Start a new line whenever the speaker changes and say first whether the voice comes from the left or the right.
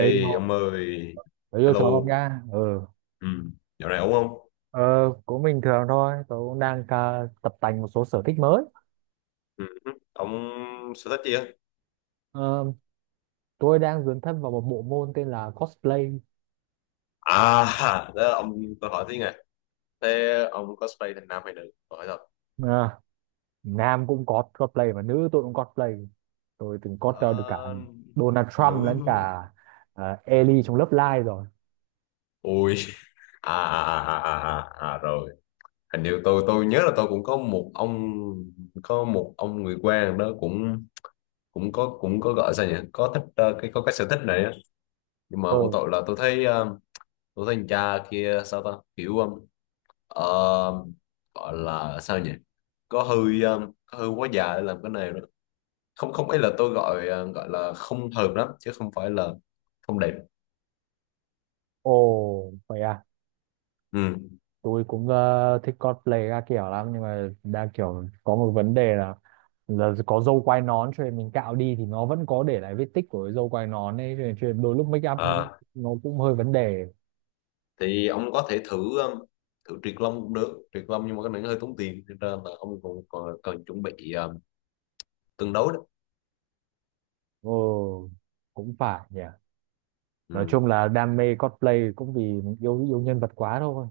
right: Ê vô,
left: ông ơi,
right: tớ vô chó không
left: hello,
right: nha. Ừ.
left: ừ, dạo này ổn không?
right: Ờ, cũng bình thường thôi. Tớ cũng đang tập tành một số sở thích mới.
left: Ừ. Ông sở thích gì á?
right: Ờ, tôi đang dấn thân vào một bộ môn tên là cosplay.
left: À, đó, ông tôi hỏi tí nè. Thế ông cosplay thành nam hay nữ? Tôi hỏi thật.
right: À, nam cũng có cosplay mà nữ tôi cũng cosplay. Tôi từng cosplay được cả
left: Ờ,
right: Donald
left: nữ.
right: Trump lẫn cả Ellie trong Love Live rồi.
left: Ui, à, à, à, à, à, à, à, rồi. Hình như tôi nhớ là tôi cũng có một ông người quen đó cũng cũng có gọi sao nhỉ? Có thích cái có cái sở thích này á. Nhưng mà một
right: Ừ.
left: tội là tôi thấy tôi thấy anh cha kia sao ta? Kiểu ờ, Ờ, Gọi là sao nhỉ, có hơi quá già để làm cái này đó, không không ấy là tôi gọi gọi là không hợp lắm chứ không phải là không đẹp.
right: Ồ, vậy à.
left: Ừ.
right: Tôi cũng thích cosplay các kiểu lắm, nhưng mà đa kiểu có một vấn đề là có râu quai nón, cho nên mình cạo đi thì nó vẫn có để lại vết tích của cái râu quai nón ấy, cho nên đôi lúc make up
left: Ờ,
right: nó cũng hơi vấn đề.
left: thì ông có thể thử thử triệt lông cũng được, triệt lông nhưng mà cái này nó hơi tốn tiền cho nên là ông còn còn cần chuẩn bị tương đối đó.
right: Ừ, cũng phải nhỉ. Nói
left: Ừ.
right: chung là đam mê cosplay cũng vì mình yêu yêu nhân vật quá thôi,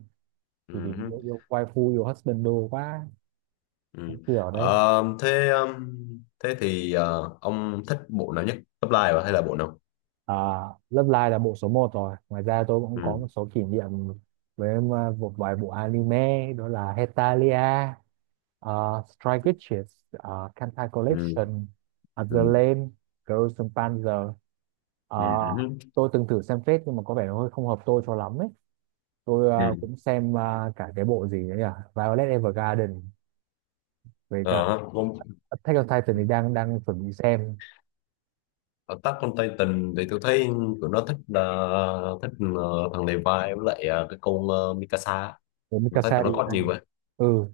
right: chỉ vì
left: Ừ.
right: yêu yêu waifu yêu husband đồ quá,
left: Ừ.
right: kiểu đấy.
left: Ờ, thế Thế thì ông thích bộ nào nhất, top line à, hay là bộ nào?
right: À, Love Live là bộ số một rồi. Ngoài ra tôi cũng có
left: Ừ.
right: một số kỷ niệm với một vài bộ anime, đó là Hetalia, uh, Strike Witches, Kantai
left: Ừ.
right: Collection, The
left: Ừ.
right: Lame, Girls and Panzer.
left: Ừ.
right: Uh,
left: Ừ.
right: tôi từng thử xem phết nhưng mà có vẻ nó hơi không hợp tôi cho lắm ấy. Tôi
left: Ừ.
right: cũng xem cả cái bộ gì đấy nhỉ? Violet Evergarden với cả
left: Ờ,
right: Attack on Titan
left: Ở
right: thì đang đang chuẩn bị xem.
left: Attack on Titan thì tôi thấy tụi nó thích thích thằng Levi với lại cái con Mikasa,
right: Với
left: tôi thấy
right: Mikasa
left: tụi
right: đi
left: nó có nhiều
right: anh.
left: vậy.
right: Ừ,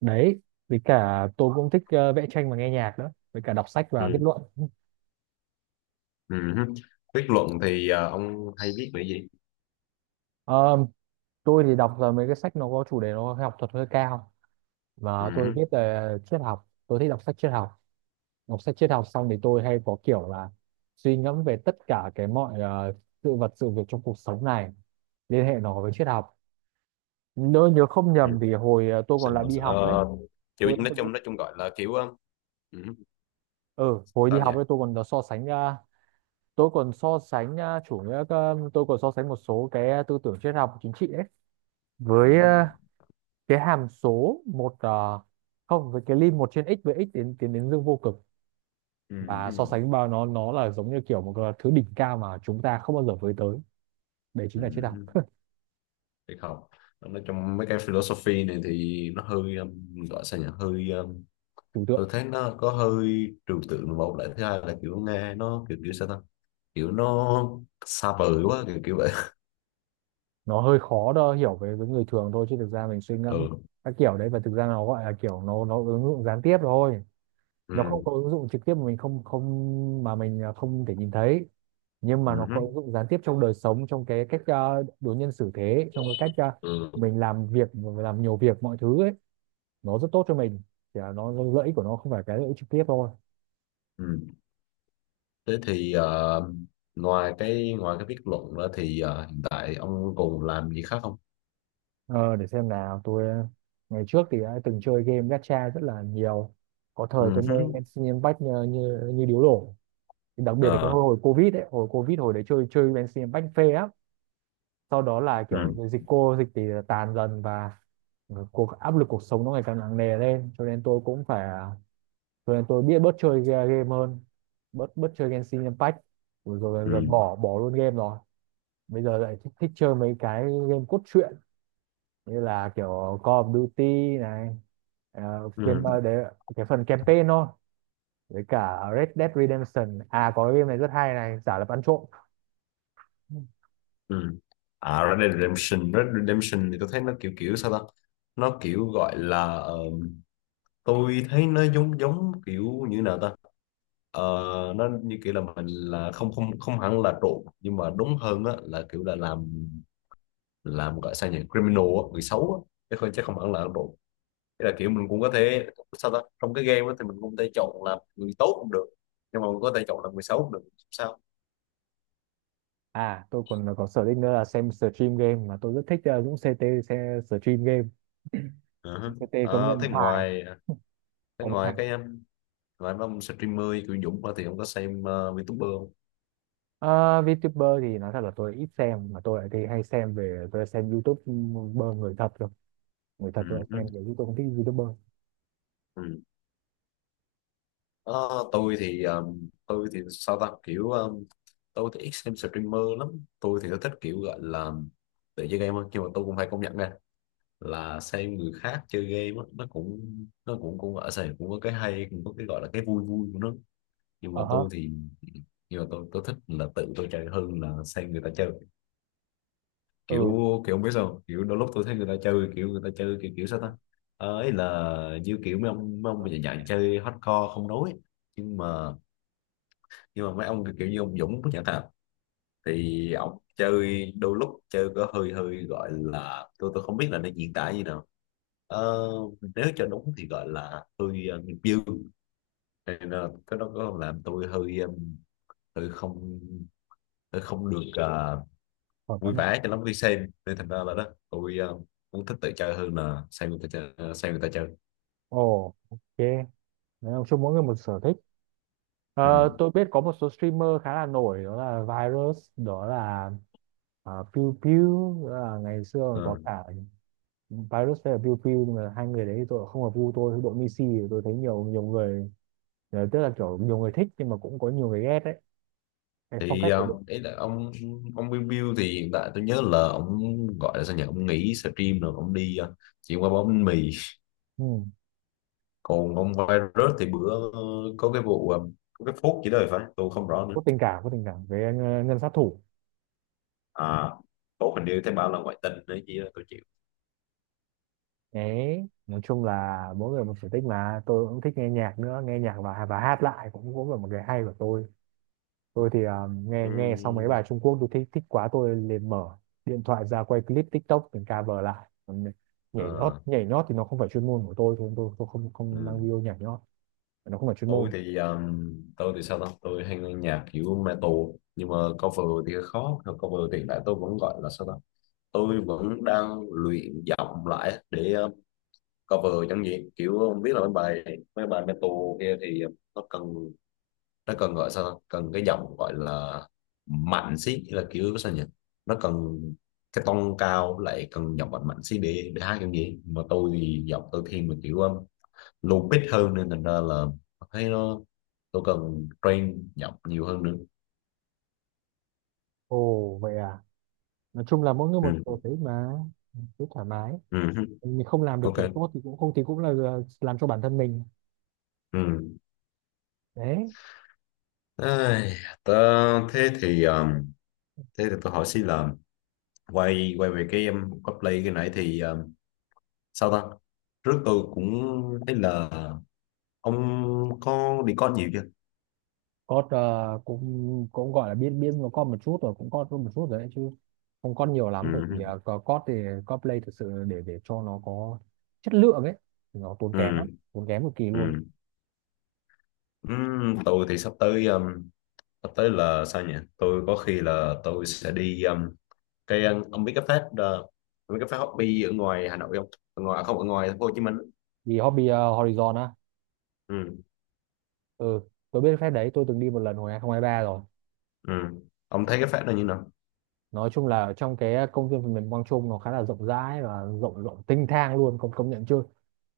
right: đấy, với cả tôi cũng thích vẽ tranh và nghe nhạc nữa, với cả đọc sách và viết
left: Ừ.
right: luận.
left: Ừ. Viết luận thì ông hay viết về gì?
right: Ờ, tôi thì đọc mấy cái sách nó có chủ đề nó học thuật hơi cao, và tôi
left: Ừ.
right: viết về triết học. Tôi thích đọc sách triết học. Đọc sách triết học xong thì tôi hay có kiểu là suy ngẫm về tất cả cái mọi sự vật sự việc trong cuộc sống này, liên hệ nó với triết học. Nếu nhớ không
left: Ừ.
right: nhầm thì hồi tôi còn lại đi học ấy,
left: Ờ, kiểu
right: tôi đã
left: nói
right: từng biết.
left: chung nói chung gọi là kiểu ừ,
right: Ừ, hồi đi
left: sao nhỉ.
right: học ấy tôi còn có so sánh, tôi còn so sánh tôi còn so sánh một số cái tư tưởng triết học chính trị ấy
left: Ừ.
right: với cái hàm số một không, với cái lim một trên x với x tiến tiến đến dương vô cực,
left: Ừ.
right: và so
left: Ừ.
right: sánh vào nó là giống như kiểu một cái thứ đỉnh cao mà chúng ta không bao giờ với tới. Đấy chính là triết
left: Ừ.
right: học.
left: Thì không, nói chung mấy cái philosophy này thì nó hơi gọi sao nhỉ, hơi
right: Trừu
left: tôi
right: tượng.
left: thấy nó có hơi trừu tượng, một lại thứ hai là kiểu nghe nó kiểu kiểu sao ta, kiểu nó xa vời quá kiểu kiểu vậy.
right: Nó hơi khó đo hiểu với người thường thôi, chứ thực ra mình suy ngẫm
left: Ừ.
right: các kiểu đấy, và thực ra nó gọi là kiểu nó ứng dụng gián tiếp thôi. Nó
left: Ừ.
right: không có ứng dụng trực tiếp mà mình không không mà mình không thể nhìn thấy, nhưng mà nó có
left: Ừ.
right: ứng dụng gián tiếp trong đời sống, trong cái cách đối nhân xử thế, trong cái cách
left: Ừ,
right: mình làm việc mình làm nhiều việc mọi thứ ấy. Nó rất tốt cho mình, chỉ là nó lợi ích của nó không phải cái lợi ích trực tiếp thôi.
left: ừ. Thế thì ngoài cái viết luận đó thì hiện tại ông còn làm gì khác không?
right: Ờ, để xem nào, tôi ngày trước thì đã từng chơi game gacha rất là nhiều. Có
left: Ừ
right: thời tôi mê
left: hứ.
right: Genshin Impact như, như, như điếu đổ, đặc biệt là cái
left: Ờ.
right: hồi, hồi Covid ấy. Hồi Covid hồi đấy chơi chơi Genshin Impact phê lắm. Sau đó là kiểu
left: Ừ.
right: dịch cô dịch thì tàn dần, và cuộc áp lực cuộc sống nó ngày càng nặng nề lên cho nên tôi cũng phải rồi nên tôi biết bớt chơi game hơn, bớt bớt chơi Genshin Impact, rồi, rồi dần dần
left: Ừ.
right: bỏ bỏ luôn game rồi. Bây giờ lại thích, thích chơi mấy cái game cốt truyện, như là kiểu Call of Duty này, ờ, game
left: Ừ.
right: đấy cái phần campaign thôi, với cả Red Dead Redemption. À có cái game này rất hay này, giả lập ăn trộm.
left: Ừ. À, Red Dead Redemption, Red Dead Redemption thì tôi thấy nó kiểu kiểu sao ta, nó kiểu gọi là tôi thấy nó giống giống kiểu như nào ta. Ờ, nó như kiểu là mình là không không không hẳn là trộn nhưng mà đúng hơn á là kiểu là làm gọi sao nhỉ, criminal á, người xấu á, chứ không hẳn là ác độ. Thế là kiểu mình cũng có thể sao ta, trong cái game á thì mình cũng có thể chọn làm người tốt cũng được, nhưng mà mình có thể chọn làm người xấu cũng được, sao.
right: À, tôi còn có sở thích nữa là xem stream game, mà tôi rất thích Dũng CT. Xem stream game
left: Ờ.
right: CT công
left: Ờ,
right: nhận hài
left: thế
right: ông ấy.
left: ngoài cái Ngoài mấy ông streamer kiểu Dũng ra thì ông có xem VTuber không?
right: Ờ, VTuber thì nói thật là tôi ít xem, mà tôi lại thì hay xem về, tôi xem YouTuber người thật rồi. Người thật
left: ừ,
right: tôi lại
left: hứ,
right: xem về, chứ tôi không thích YouTuber.
left: ừ. Ờ, tôi thì sao ta, kiểu tôi thì ít xem streamer lắm, tôi thì tôi thích kiểu gọi là tự chơi game hơn, nhưng mà tôi cũng phải công nhận nha, là xem người khác chơi game á, nó cũng cũng ở sài, cũng có cái hay, cũng có cái gọi là cái vui vui của nó, nhưng mà
right: Ờ hả.
left: tôi thì nhưng mà tôi thích là tự tôi chơi hơn là xem người ta chơi, kiểu
right: Ừ.
left: kiểu không biết sao không? Kiểu đôi lúc tôi thấy người ta chơi kiểu người ta chơi kiểu kiểu sao ta. Ờ, ấy là như kiểu mấy ông mà dạng dạng chơi hardcore không nói, nhưng mà nhưng mà mấy ông kiểu kiểu như ông Dũng chẳng hạn, thì ổng chơi đôi lúc chơi có hơi hơi gọi là tôi không biết là nó diễn tả như nào. Ờ, nếu cho đúng thì gọi là hơi nghiệp dư, nên là cái đó có làm tôi hơi hơi không hơi không được
right: Còn
left: vui
right: lắm à.
left: vẻ cho lắm khi xem, nên thành ra là đó tôi cũng thích tự chơi hơn là xem người ta chơi, ờ, xem người ta chơi.
right: Ồ, ok. Nói chung mỗi người một sở thích.
left: Ừ.
right: Ờ, tôi biết có một số streamer khá là nổi, đó là Virus, đó là Pew Pew, đó là ngày xưa còn có
left: Ờ.
right: cả Virus với là Pew Pew. Nhưng mà hai người đấy thì tôi không hợp gu, tôi đội Messi. Thì tôi thấy nhiều nhiều người, ờ, tức là kiểu nhiều người thích nhưng mà cũng có nhiều người ghét đấy cái phong
left: Thì
right: cách của đội.
left: ý là ông Bill Bill thì hiện tại tôi nhớ là ông gọi là sao nhỉ, ông nghỉ stream rồi ông đi chuyển qua bóng bánh mì,
right: Ừ.
left: còn ông virus thì bữa có cái vụ có cái phốt chỉ đời phải, tôi không rõ nữa.
right: Có tình cảm, có tình cảm với ngân, ngân sát thủ.
left: À, phốt hình như thấy bảo là ngoại tình đấy, chứ tôi chịu.
right: Đấy, nói chung là mỗi người một sở thích mà. Tôi cũng thích nghe nhạc nữa, nghe nhạc và hát lại cũng cũng là một cái hay của tôi. Tôi thì nghe nghe xong mấy
left: Ừm,
right: bài Trung Quốc tôi thích thích quá, tôi liền mở điện thoại ra quay clip TikTok mình cover lại. Còn nhảy nhót,
left: ờ,
right: nhảy nhót thì nó không phải chuyên môn của tôi, tôi không không đăng
left: ừm.
right: video nhảy nhót. Nó không phải chuyên
left: Tôi
right: môn.
left: thì tôi thì sao ta, tôi hay nghe nhạc kiểu metal, nhưng mà cover thì khó cover, hiện tại tôi vẫn gọi là sao ta, tôi vẫn đang luyện giọng lại để cover chẳng gì kiểu không biết là mấy bài metal kia thì nó cần gọi sao ta? Cần cái giọng gọi là mạnh xí là kiểu sao nhỉ, nó cần cái tông cao lại cần giọng mạnh mạnh xí để hát kiểu gì, mà tôi thì giọng tôi thiên về kiểu low pitch hơn, nên thành ra là thấy nó tôi cần train giọng nhiều hơn nữa.
right: Ồ vậy à. Nói chung là mỗi người
left: Ừ.
right: một sở thích mà, cứ thoải mái.
left: Ừ.
right: Mình không làm được thật
left: Ok.
right: tốt thì cũng không, thì cũng là làm cho bản thân mình.
left: Ừ.
right: Đấy.
left: Ai, tớ- thế thì um, thế thì tôi hỏi xin là quay quay về cái cosplay cái nãy thì sao ta, trước tôi cũng thấy là ông có đi con nhiều chưa?
right: Có, ờ, cũng cũng gọi là biết biết nó có một chút rồi, cũng có một chút rồi đấy chứ, không có nhiều lắm. Bởi vì ờ,
left: Ừ.
right: có thì có play thực sự để cho nó có chất lượng ấy, thì nó tốn kém lắm.
left: Ừ.
right: Tốn kém cực kỳ luôn.
left: Ừ. Ừ. Tôi thì sắp tới là sao nhỉ, tôi có khi là tôi sẽ đi cái ông biết cái fest ông biết cái fest hobby ở ngoài Hà Nội không, ở ngoài à, không, ở ngoài thành phố Hồ Chí Minh?
right: Vì hobby ờ, Horizon á.
left: Ừ.
right: Ừ, tôi biết phép đấy, tôi từng đi một lần hồi 2023 rồi.
left: Ừ. Ông thấy cái fest này như nào?
right: Nói chung là trong cái công viên phần mềm Quang Trung, nó khá là rộng rãi, và rộng rộng tinh thang luôn, công công nhận chưa.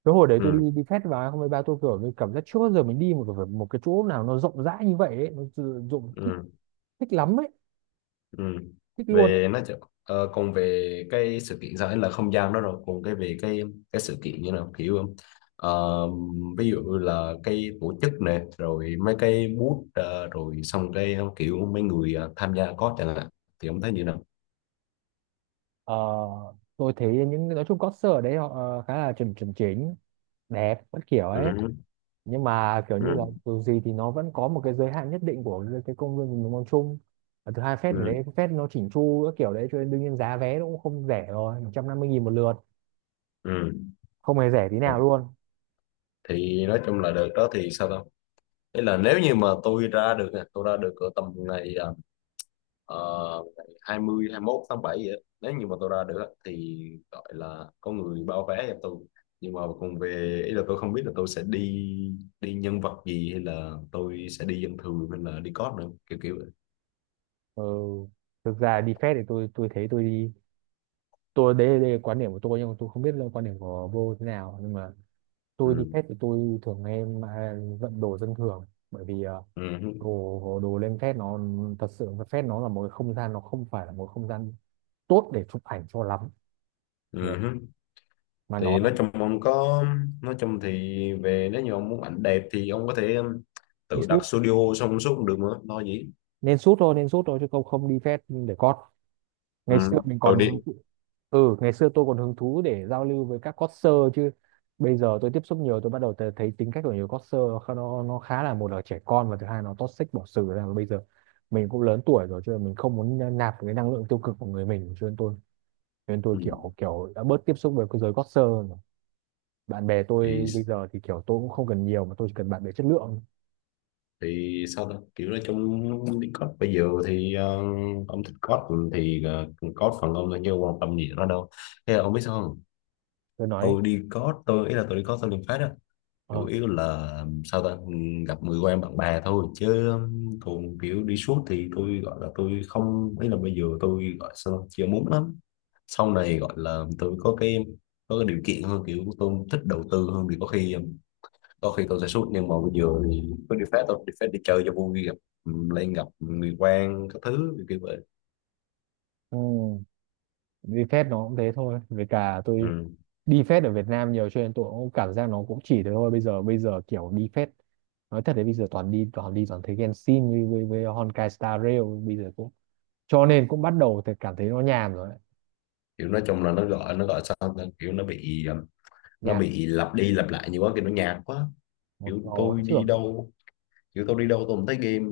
right: Cái hồi đấy tôi
left: Ừ.
right: đi đi fest vào hai festival ba, tôi kiểu như cảm giác chưa bao giờ mình đi một cái chỗ nào nó rộng rãi như vậy ấy. Nó sử dụng thích,
left: Ừ.
right: thích lắm ấy.
left: Ừ.
right: Thích luôn.
left: Về nó ờ, còn về cái sự kiện sao ấy là không gian đó rồi, còn cái về cái sự kiện như nào kiểu không? Ờ, ví dụ là cái tổ chức này rồi mấy cái booth rồi xong cái kiểu mấy người tham gia có chẳng hạn, thì ông thấy như nào?
right: Ờ, tôi thấy những nói chung concert ở đấy họ khá là chuẩn chuẩn chỉnh, đẹp các kiểu
left: Ừ.
right: ấy. Nhưng mà kiểu như là
left: Ừ.
right: dù gì thì nó vẫn có một cái giới hạn nhất định của cái công viên mình mong chung. Và thứ hai fest ở
left: Ừ.
right: đấy fest nó chỉnh chu các kiểu đấy, cho nên đương nhiên giá vé nó cũng không rẻ rồi, 150 nghìn một lượt.
left: Ừ.
right: Không hề rẻ tí
left: Ừ.
right: nào luôn.
left: Thì nói chung là đợt đó thì sao đâu. Ý là nếu như mà tôi ra được nè, tôi ra được ở tầm ngày uh, 20 21 tháng 7 vậy á, nếu như mà tôi ra được á, thì gọi là có người bao vé cho tôi, nhưng mà còn về, ý là tôi không biết là tôi sẽ đi đi nhân vật gì hay là tôi sẽ đi dân thường hay là đi cóp nữa kiểu kiểu vậy.
right: Ừ. Thực ra đi fest thì tôi thấy tôi đi, tôi đấy, đấy là quan điểm của tôi nhưng mà tôi không biết là quan điểm của vô thế nào, nhưng mà tôi đi
left: Ừ.
right: phép thì tôi thường em vận đồ dân thường. Bởi vì
left: Ừ.
right: đồ đồ lên phép nó, thật sự là phép nó là một cái không gian, nó không phải là một không gian tốt để chụp ảnh cho lắm, để
left: Ừ.
right: mà nó
left: Thì
right: là
left: nói chung ông có nói chung thì về nếu như ông muốn ảnh đẹp thì ông có thể
right: đi
left: tự
right: shoot.
left: đặt studio xong suốt cũng được mà lo gì.
right: Nên shoot thôi, nên shoot thôi, chứ không không đi phép để cót.
left: Ừ.
right: Ngày xưa mình
left: Tôi
right: còn.
left: đi.
right: Ừ, ngày xưa tôi còn hứng thú để giao lưu với các coder chứ. Bây giờ tôi tiếp xúc nhiều, tôi bắt đầu thấy tính cách của nhiều coder nó khá là một là trẻ con, và thứ hai nó toxic bỏ xử ra. Và bây giờ mình cũng lớn tuổi rồi, cho nên mình không muốn nạp cái năng lượng tiêu cực của người mình, cho nên tôi, cho nên tôi
left: Ừ.
right: kiểu kiểu đã bớt tiếp xúc với cái giới coder hơn rồi. Bạn bè
left: thì
right: tôi bây giờ thì kiểu tôi cũng không cần nhiều, mà tôi chỉ cần bạn bè chất lượng.
left: thì sao ta, kiểu nói chung đi code bây giờ thì ông thích code thì code phần ông thôi chứ ông quan tâm gì nó đâu, thế là ông biết sao không,
right: Tôi nói đi.
left: tôi đi code tôi ý là tôi đi code tôi liền phát á, chủ
right: Ờ.
left: yếu là ừ, sao ta ừ, gặp người quen bạn bè thôi chứ, còn kiểu đi suốt thì tôi gọi là tôi không, ý là bây giờ tôi gọi sao ta? Chưa muốn lắm, sau này gọi là tôi có cái điều kiện hơn kiểu tôi thích đầu tư hơn thì có khi ừ, đôi khi tôi sẽ sút, nhưng mà bây giờ thì có đi phép tôi đi phép đi chơi cho vui gặp ừ, lên gặp người quen các thứ kiểu kiểu vậy.
right: Ừ. Đi phép nó cũng thế thôi, với cả tôi
left: Ừ.
right: đi phép ở Việt Nam nhiều cho nên tôi cũng cảm giác nó cũng chỉ thế thôi. Bây giờ bây giờ kiểu đi phép, nói thật đấy, bây giờ toàn đi toàn đi toàn thấy Genshin với Honkai Star Rail, bây giờ cũng cho nên cũng bắt đầu thì cảm thấy nó nhàm rồi đấy.
left: Kiểu nói chung là nó gọi sao ta? Kiểu nó bị nó
right: Nhạt.
left: bị lặp đi lặp lại nhiều quá, kiểu nó nhạt quá,
right: Một
left: kiểu
right: màu ấy
left: tôi đi
right: trưởng.
left: đâu kiểu tôi đi đâu tôi cũng thấy game,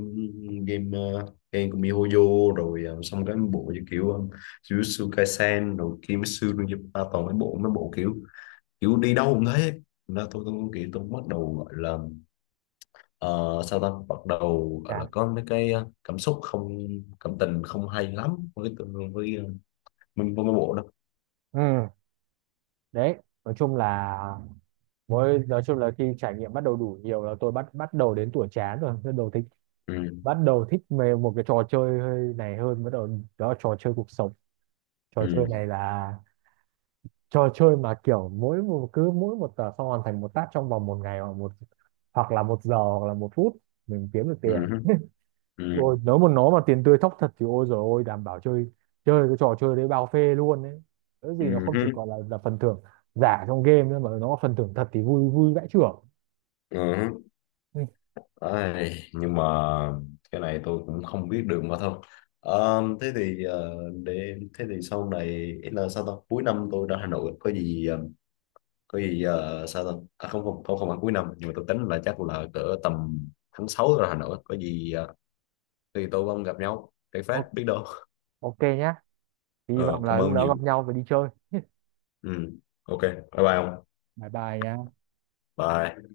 left: game game của MiHoYo rồi xong cái bộ như kiểu Jujutsu Kaisen rồi Kimetsu no Yaiba, toàn mấy bộ kiểu kiểu đi đâu cũng thế. Thành tôi kiểu tôi bắt đầu gọi là Ờ, sau đó bắt đầu gọi là
right: Chán.
left: có mấy cái cảm xúc không cảm tình không hay lắm với với mấy bộ đó.
right: Ừ. Đấy nói chung là, với nói chung là khi trải nghiệm bắt đầu đủ nhiều là tôi bắt bắt đầu đến tuổi chán rồi, bắt đầu thích,
left: Ừ.
right: bắt đầu thích về một cái trò chơi hơi này hơn, bắt đầu, đó là trò chơi cuộc sống. Trò chơi này
left: Ừ.
right: là trò chơi mà kiểu mỗi một, cứ mỗi một tờ xong hoàn thành một task trong vòng một ngày, hoặc một hoặc là một giờ hoặc là một phút, mình kiếm được tiền.
left: Ừ. Ừ.
right: Ôi nếu mà nó mà tiền tươi thóc thật thì ôi rồi, ôi đảm bảo chơi, chơi cái trò chơi đấy bao phê luôn đấy. Cái gì nó
left: Ừ.
right: không chỉ
left: Ừ.
right: còn là phần thưởng giả trong game nữa, mà nó phần thưởng thật thì vui vui vãi chưởng.
left: Ừ.
right: Ừ.
left: Ai, nhưng mà cái này tôi cũng không biết được mà thôi. Ờ, thế thì để thế thì sau này, ý là sao ta, cuối năm tôi ra Hà Nội có gì có gì sao ta, à, không không không không phải cuối năm, nhưng mà tôi tính là chắc là cỡ tầm tháng 6 tôi ra Hà Nội có gì thì tôi không gặp nhau cái phát
right: o-
left: biết đâu.
right: ok nhá. Hy
left: Ờ,
right: vọng là
left: cảm
right: lúc
left: ơn
right: đó
left: nhiều.
right: gặp nhau và đi chơi.
left: Ừ. Ok, bye bye ông.
right: Bye bye nha.
left: Bye.